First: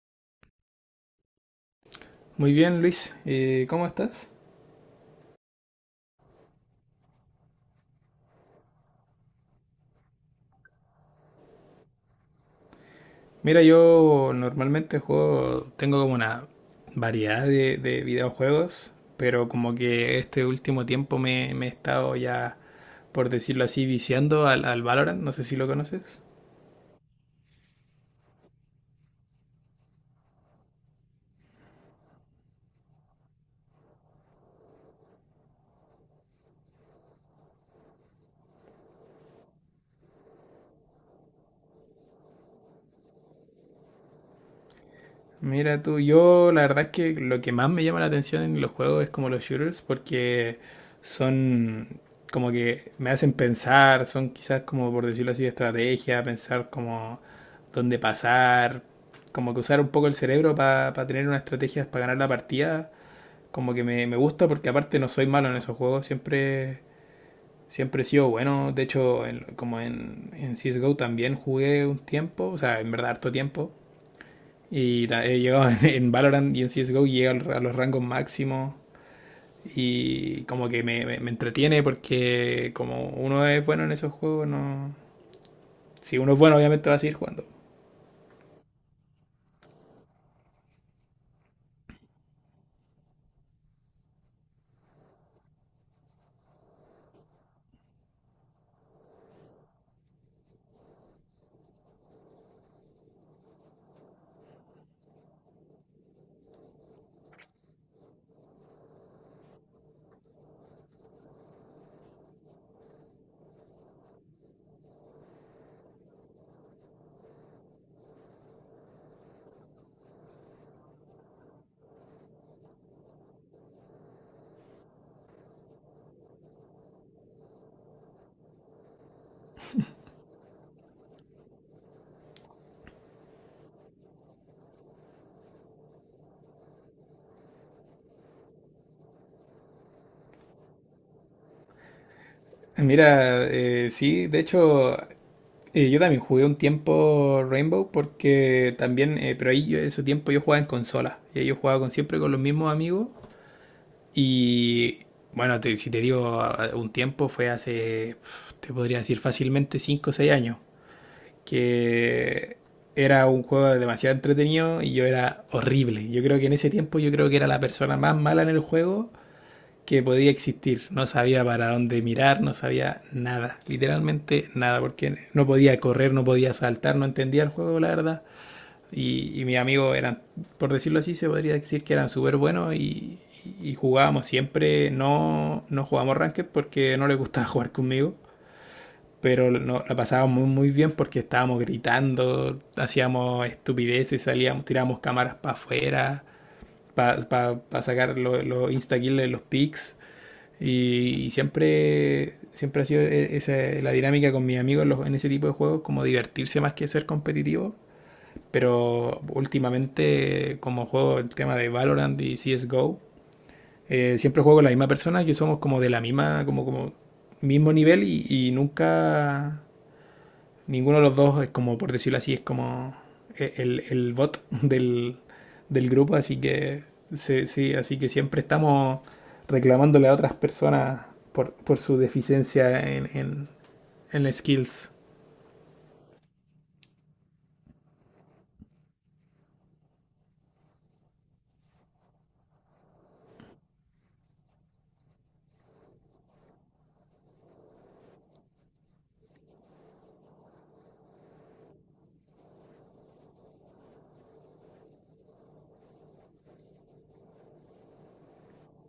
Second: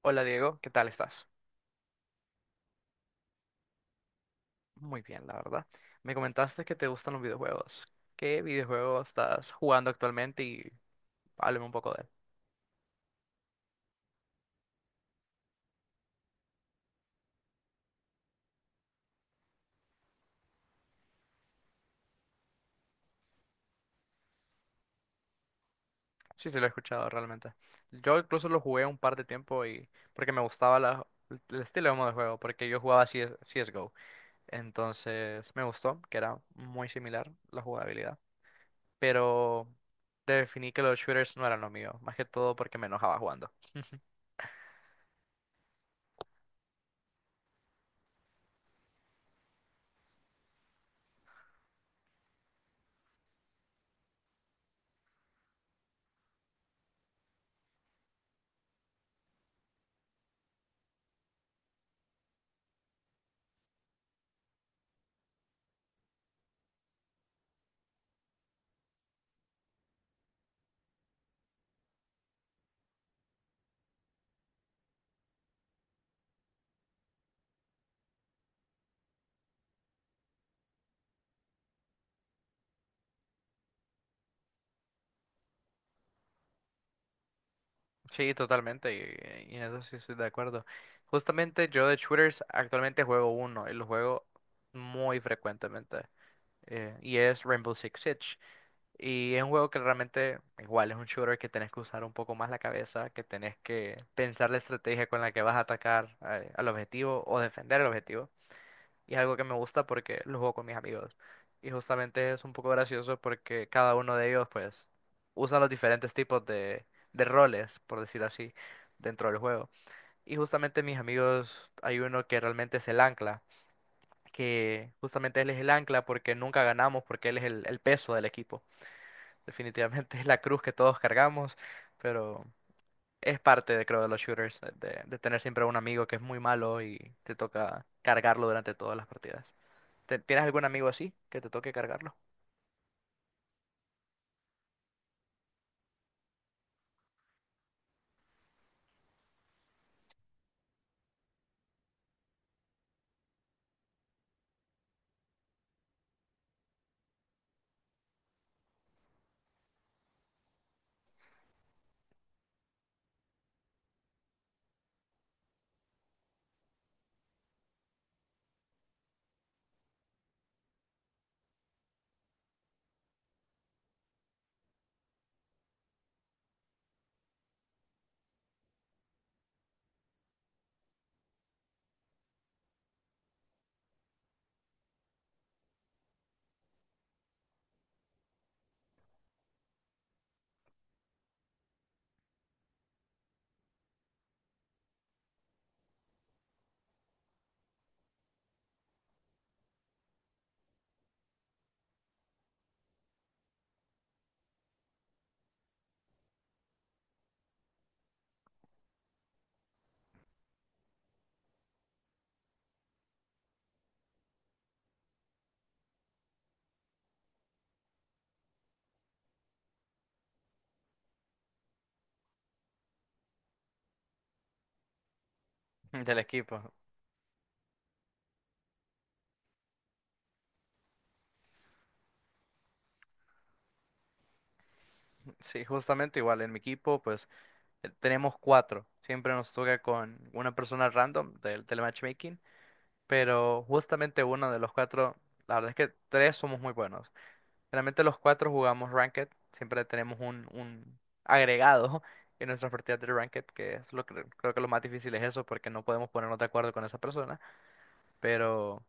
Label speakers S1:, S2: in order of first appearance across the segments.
S1: Hola Diego, ¿qué tal estás?
S2: Muy bien, Luis. ¿Cómo estás?
S1: Muy bien, la verdad. Me comentaste que te gustan los videojuegos. ¿Qué videojuego estás jugando actualmente? Y háblame un poco de él.
S2: Mira, yo normalmente juego, tengo como una variedad de videojuegos, pero como que este último tiempo me he estado ya, por decirlo así, viciando al Valorant, no sé si lo conoces.
S1: Sí, sí, lo he escuchado realmente. Yo incluso lo jugué un par de tiempo y porque me gustaba el estilo de modo de juego, porque yo jugaba CS CSGO. Entonces me gustó, que era muy similar la jugabilidad. Pero definí que los shooters no eran lo mío, más que todo porque me enojaba jugando.
S2: Mira tú, yo la verdad es que lo que más me llama la atención en los juegos es como los shooters, porque son como que me hacen pensar, son quizás como por decirlo así, estrategia, pensar como dónde pasar, como que usar un poco el cerebro para tener unas estrategias para ganar la partida, como que me gusta porque aparte no soy malo en esos juegos, siempre, siempre he sido bueno, de hecho como en CSGO también jugué un tiempo, o sea, en verdad harto tiempo. Y he llegado en Valorant y en CSGO y llega a los rangos máximos. Y como que me entretiene porque como uno es bueno en esos juegos, no... Si uno es bueno, obviamente va a seguir jugando.
S1: Sí, totalmente, y en eso sí estoy de acuerdo. Justamente yo de shooters actualmente juego uno y lo juego muy frecuentemente, y es Rainbow Six Siege. Y es un juego que realmente, igual, es un shooter que tenés que usar un poco más la cabeza, que tenés que pensar la estrategia con la que vas a atacar al objetivo o defender el objetivo. Y es algo que me gusta porque lo juego con mis amigos. Y justamente es un poco gracioso porque cada uno de ellos, pues, usa los diferentes tipos de roles, por decir así, dentro del juego. Y justamente mis amigos, hay uno que realmente es el ancla, que justamente él es el ancla porque nunca ganamos, porque él es el peso del equipo. Definitivamente es la cruz que todos cargamos, pero es parte de, creo, de los shooters, de tener siempre un amigo que es muy malo y te toca cargarlo durante todas las partidas. ¿Tienes algún amigo así que te toque cargarlo?
S2: Mira, sí, de hecho, yo también jugué un tiempo Rainbow porque también, pero ahí yo, en su tiempo yo jugaba en consola. Y ahí yo jugaba con, siempre con los mismos amigos. Y bueno, si te digo un tiempo, fue hace, pf, te podría decir fácilmente 5 o 6 años, que era un juego demasiado entretenido y yo era horrible. Yo creo que en ese tiempo yo creo que era la persona más mala en el juego que podía existir. No sabía para dónde mirar, no sabía nada, literalmente nada, porque no podía correr, no podía saltar, no entendía el juego, la verdad. Y mis amigos eran, por decirlo así, se podría decir que eran súper buenos y jugábamos siempre, no, no jugábamos ranked porque no les gustaba jugar conmigo, pero no, la pasábamos muy, muy bien porque estábamos gritando, hacíamos estupideces, salíamos, tirábamos cámaras para afuera, para pa sacar los lo instakills, de los pics, siempre, siempre ha sido esa, la dinámica con mis amigos en ese tipo de juegos, como divertirse más que ser competitivo, pero últimamente como juego el tema de Valorant y CSGO, siempre juego con la misma persona, que somos como de la misma, como, como mismo nivel y nunca ninguno de los dos es como, por decirlo así, es como el bot del, del grupo,
S1: Del
S2: así
S1: equipo.
S2: que sí, sí, así que siempre estamos reclamándole a otras personas por su deficiencia en las skills.
S1: Sí, justamente igual. En mi equipo, pues tenemos cuatro. Siempre nos toca con una persona random del telematchmaking. Pero justamente uno de los cuatro, la verdad es que tres somos muy buenos. Realmente los cuatro jugamos Ranked. Siempre tenemos un agregado en nuestras partidas de Ranked, que es lo que creo que lo más difícil es eso, porque no podemos ponernos de acuerdo con esa persona. Pero.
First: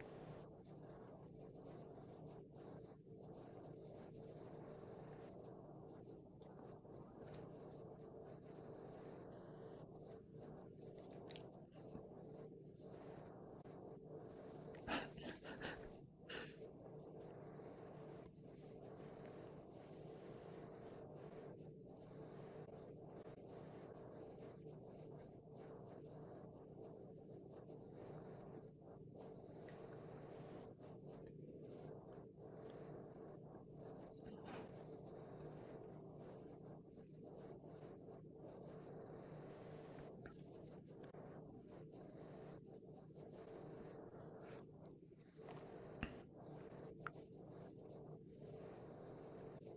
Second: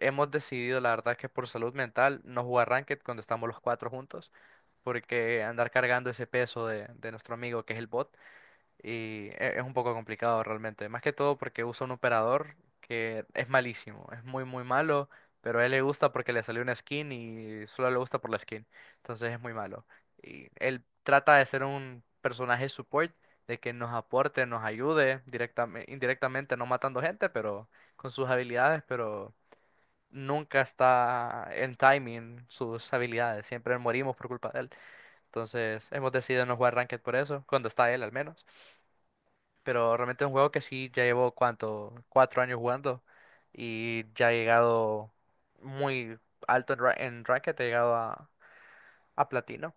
S1: Hemos decidido, la verdad, que por salud mental no jugar ranked cuando estamos los cuatro juntos, porque andar cargando ese peso de nuestro amigo que es el bot y es un poco complicado realmente. Más que todo porque usa un operador que es malísimo, es muy muy malo, pero a él le gusta porque le salió una skin y solo le gusta por la skin, entonces es muy malo. Y él trata de ser un personaje support, de que nos aporte, nos ayude directamente, indirectamente, no matando gente, pero con sus habilidades, pero nunca está en timing sus habilidades, siempre morimos por culpa de él. Entonces hemos decidido no jugar Ranked por eso, cuando está él al menos. Pero realmente es un juego que sí ya llevo cuánto, 4 años jugando y ya he llegado muy alto en, en Ranked, he llegado a, platino.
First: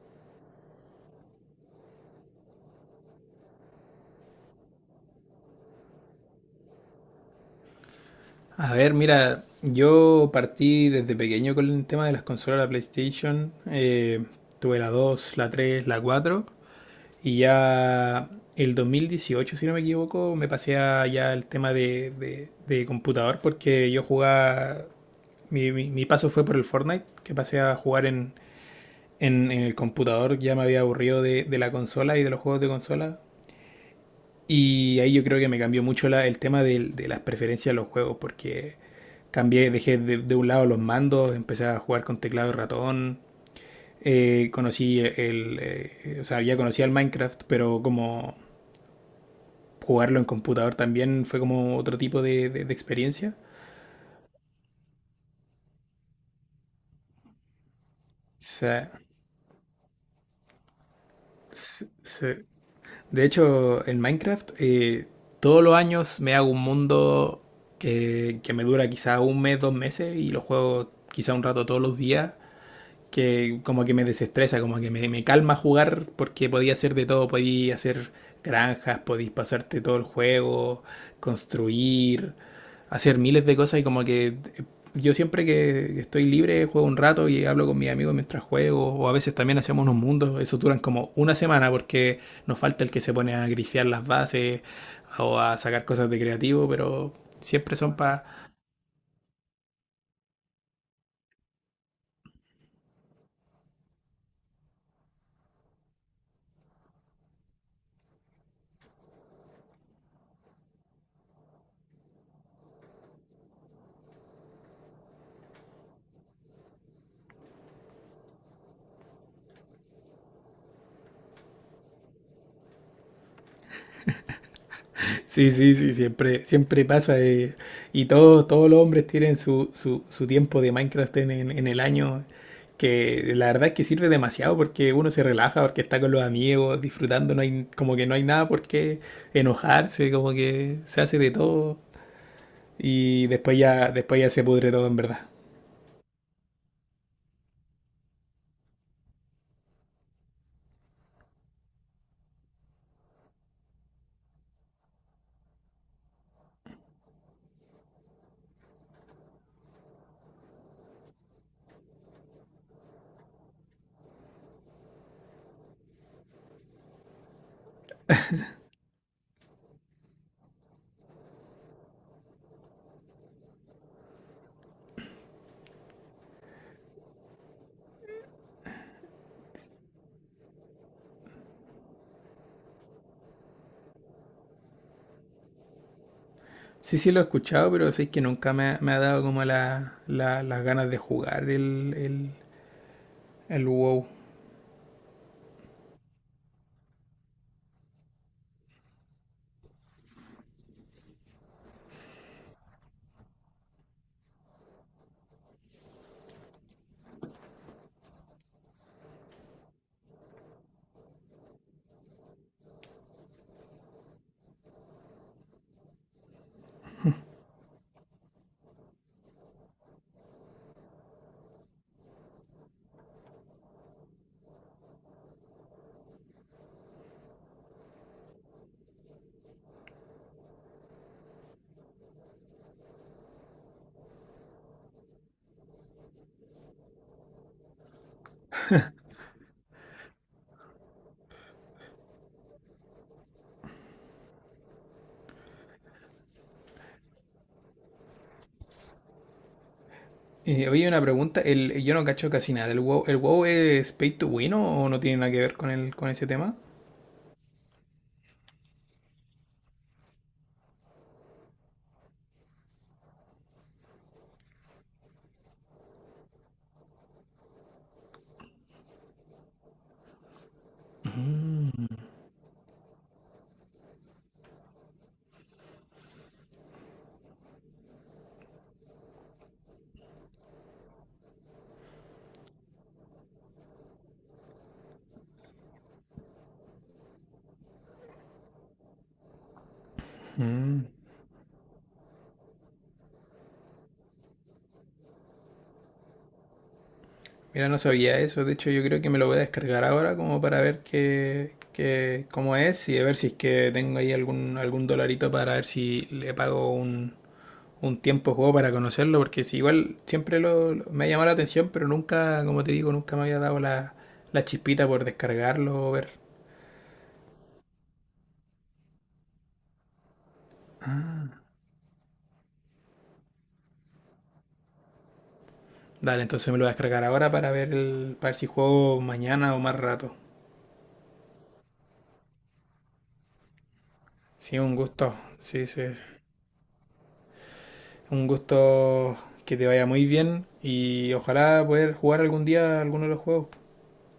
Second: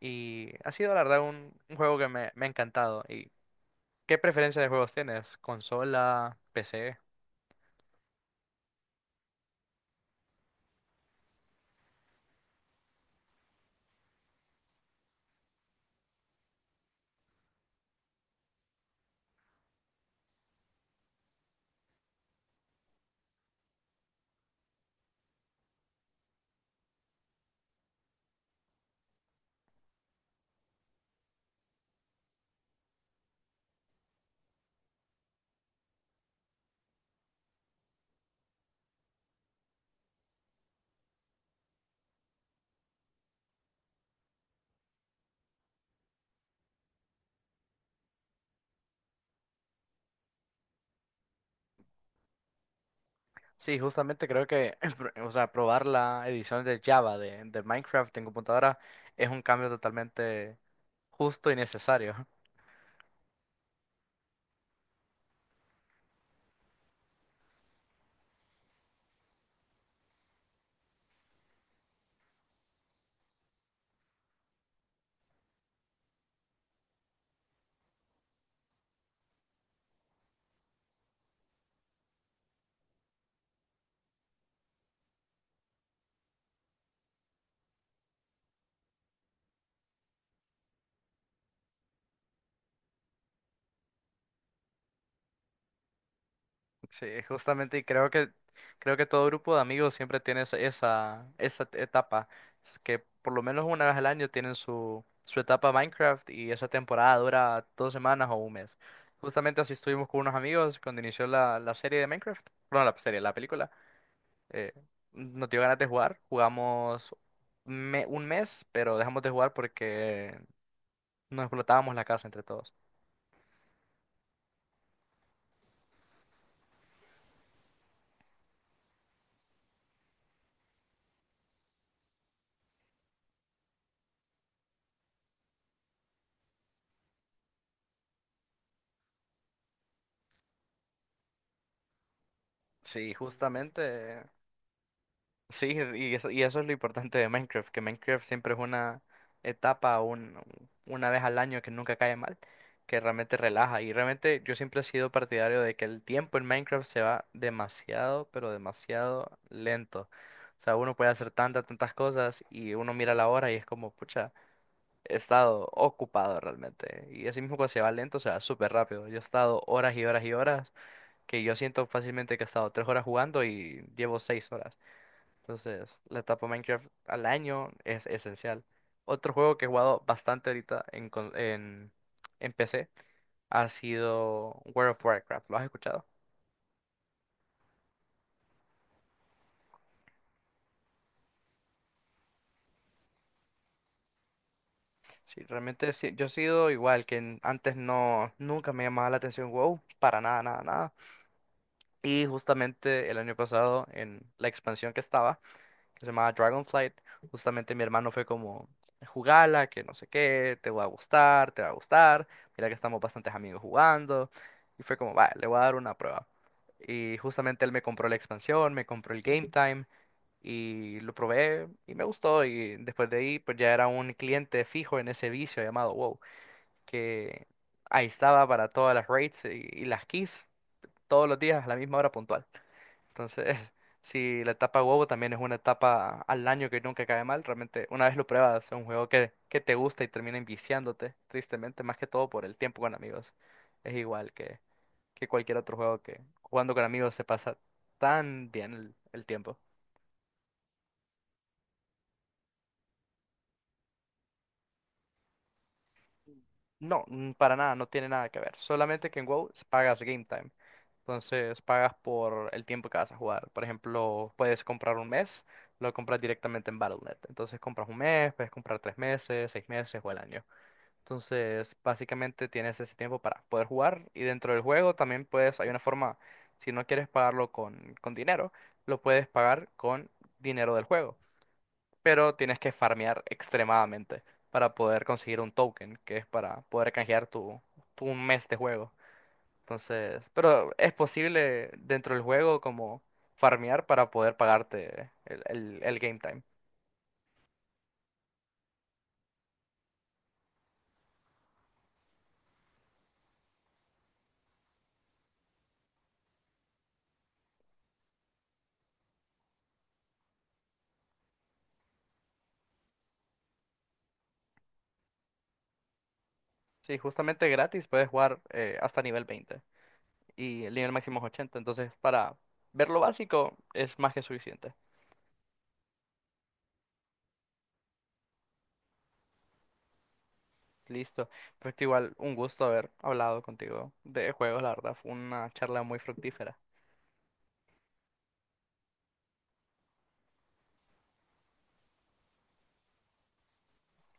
S1: Y ha sido la verdad un juego que me ha encantado. ¿Y qué preferencia de juegos tienes? ¿Consola? ¿PC?
S2: A ver, mira, yo partí desde pequeño con el tema de las consolas, la PlayStation. Tuve la dos, la tres, la cuatro. Y ya el 2018, si no me equivoco, me pasé a ya el tema de computador porque yo jugaba, mi paso fue por el Fortnite, que pasé a jugar en el computador, ya me había aburrido de la consola y de los juegos de consola. Y ahí yo creo que me cambió mucho el tema de, las preferencias de los juegos porque cambié, dejé de un lado los mandos, empecé a jugar con teclado y ratón. Conocí o sea, ya conocía el Minecraft, pero como jugarlo en computador también fue como otro tipo de experiencia.
S1: Sí, justamente creo que, o sea, probar la edición de Java de Minecraft
S2: O
S1: en computadora
S2: sea,
S1: es un cambio totalmente justo y
S2: se-
S1: necesario.
S2: se- de hecho, en Minecraft, todos los años me hago un mundo que me dura quizá un mes, dos meses y lo juego quizá un rato todos los días, que como que me desestresa, como que me calma jugar porque podía hacer de todo, podía hacer granjas, podéis pasarte todo el juego, construir, hacer miles de cosas y como que yo siempre que estoy libre juego un rato y hablo con mis amigos mientras juego o a veces también hacemos unos mundos, eso duran como una semana porque nos falta el que se pone a grifear las bases o a sacar cosas de creativo,
S1: Sí,
S2: pero siempre
S1: justamente, y
S2: son para...
S1: creo que todo grupo de amigos siempre tiene esa etapa, es que por lo menos una vez al año tienen su etapa Minecraft y esa temporada dura 2 semanas o un mes. Justamente así estuvimos con unos amigos cuando inició la serie de Minecraft, bueno, la serie, la película. eh, Nos dio ganas de jugar. Jugamos un mes, pero dejamos de jugar porque nos explotábamos la casa entre todos.
S2: Sí, sí, sí, siempre, siempre pasa. Y todos, todos los hombres tienen su, su tiempo de Minecraft en, en el año, que la verdad es que sirve demasiado porque uno se relaja, porque está con los amigos, disfrutando, no hay, como que no hay nada por qué enojarse, como que se hace de todo
S1: Sí,
S2: y después
S1: justamente.
S2: ya se pudre todo en verdad.
S1: Sí, y eso es lo importante de Minecraft, que Minecraft siempre es una etapa, una vez al año que nunca cae mal, que realmente relaja. Y realmente yo siempre he sido partidario de que el tiempo en Minecraft se va demasiado, pero demasiado lento. O sea, uno puede hacer tantas, tantas cosas y uno mira la hora y es como, pucha. He estado ocupado realmente. Y así mismo cuando se va lento, se va súper rápido. Yo he estado horas y horas y horas, que yo siento fácilmente que he estado 3 horas jugando y llevo 6 horas. Entonces, la etapa Minecraft al año es esencial. Otro juego que he jugado bastante ahorita en PC ha sido World of Warcraft. ¿Lo has escuchado?
S2: Sí, sí lo he escuchado, pero sí que nunca me, ha me ha dado como la, las ganas de jugar el WoW.
S1: Sí, realmente sí, yo he sido igual que antes no, nunca me llamaba la atención WoW, para nada, nada, nada. Y justamente el año pasado, en la expansión que estaba, que se llamaba Dragonflight, justamente mi hermano fue como, jugala, que no sé qué, te va a gustar, te va a gustar, mira que estamos bastantes amigos jugando, y fue como, va, le voy a dar una prueba. Y justamente él me compró la expansión, me compró el Game Time, y lo probé, y me gustó, y después de ahí, pues ya era un cliente fijo en ese vicio llamado WoW, que ahí estaba para todas las raids y las keys, todos los días a la misma hora puntual. Entonces, si la etapa huevo también es una etapa al año que nunca cae mal, realmente una vez lo pruebas, es un juego que te gusta y termina enviciándote, tristemente, más que todo por el tiempo con amigos. Es igual que cualquier otro juego que jugando con amigos se pasa tan bien el tiempo.
S2: Oye, una pregunta, el, yo no cacho casi nada del WoW, ¿el WoW es pay to win o no tiene nada que ver con el, con ese tema?
S1: No, para nada, no tiene nada que ver. Solamente que en WoW pagas game time. Entonces pagas por el tiempo que vas a jugar. Por ejemplo, puedes comprar un mes, lo compras directamente en Battle.net. Entonces compras un mes, puedes comprar 3 meses, 6 meses o el año. Entonces básicamente tienes ese tiempo para poder jugar y dentro del juego también puedes, hay una forma, si no quieres pagarlo con dinero, lo puedes pagar con dinero del juego pero tienes que farmear extremadamente para poder conseguir un token, que es para poder canjear tu, un mes de juego. Entonces, pero
S2: Mm.
S1: es posible dentro del juego como farmear para poder pagarte el game time.
S2: Mira, no sabía eso. De hecho, yo creo que me lo voy a descargar ahora como para ver cómo es y a ver si es que tengo ahí algún, algún dolarito para ver si le pago un tiempo de juego para conocerlo. Porque si igual siempre me ha llamado la atención, pero nunca, como te digo, nunca me había dado la, la chispita por descargarlo o ver.
S1: Sí, justamente gratis puedes jugar hasta nivel 20 y el nivel máximo es 80, entonces para ver lo básico es más que suficiente.
S2: Dale, entonces me lo voy a descargar ahora para ver el, para ver si juego mañana o más rato.
S1: Listo, pero igual un gusto haber hablado contigo de
S2: Sí,
S1: juegos, la
S2: un
S1: verdad, fue
S2: gusto.
S1: una
S2: Sí,
S1: charla
S2: sí.
S1: muy fructífera.
S2: Un gusto, que te vaya muy bien y ojalá poder jugar algún día alguno de los juegos.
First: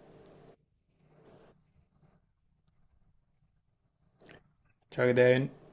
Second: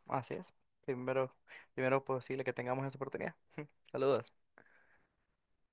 S1: Así es. Primero, Primero posible que tengamos esa oportunidad. Saludos.
S2: Chao, que te vaya bien.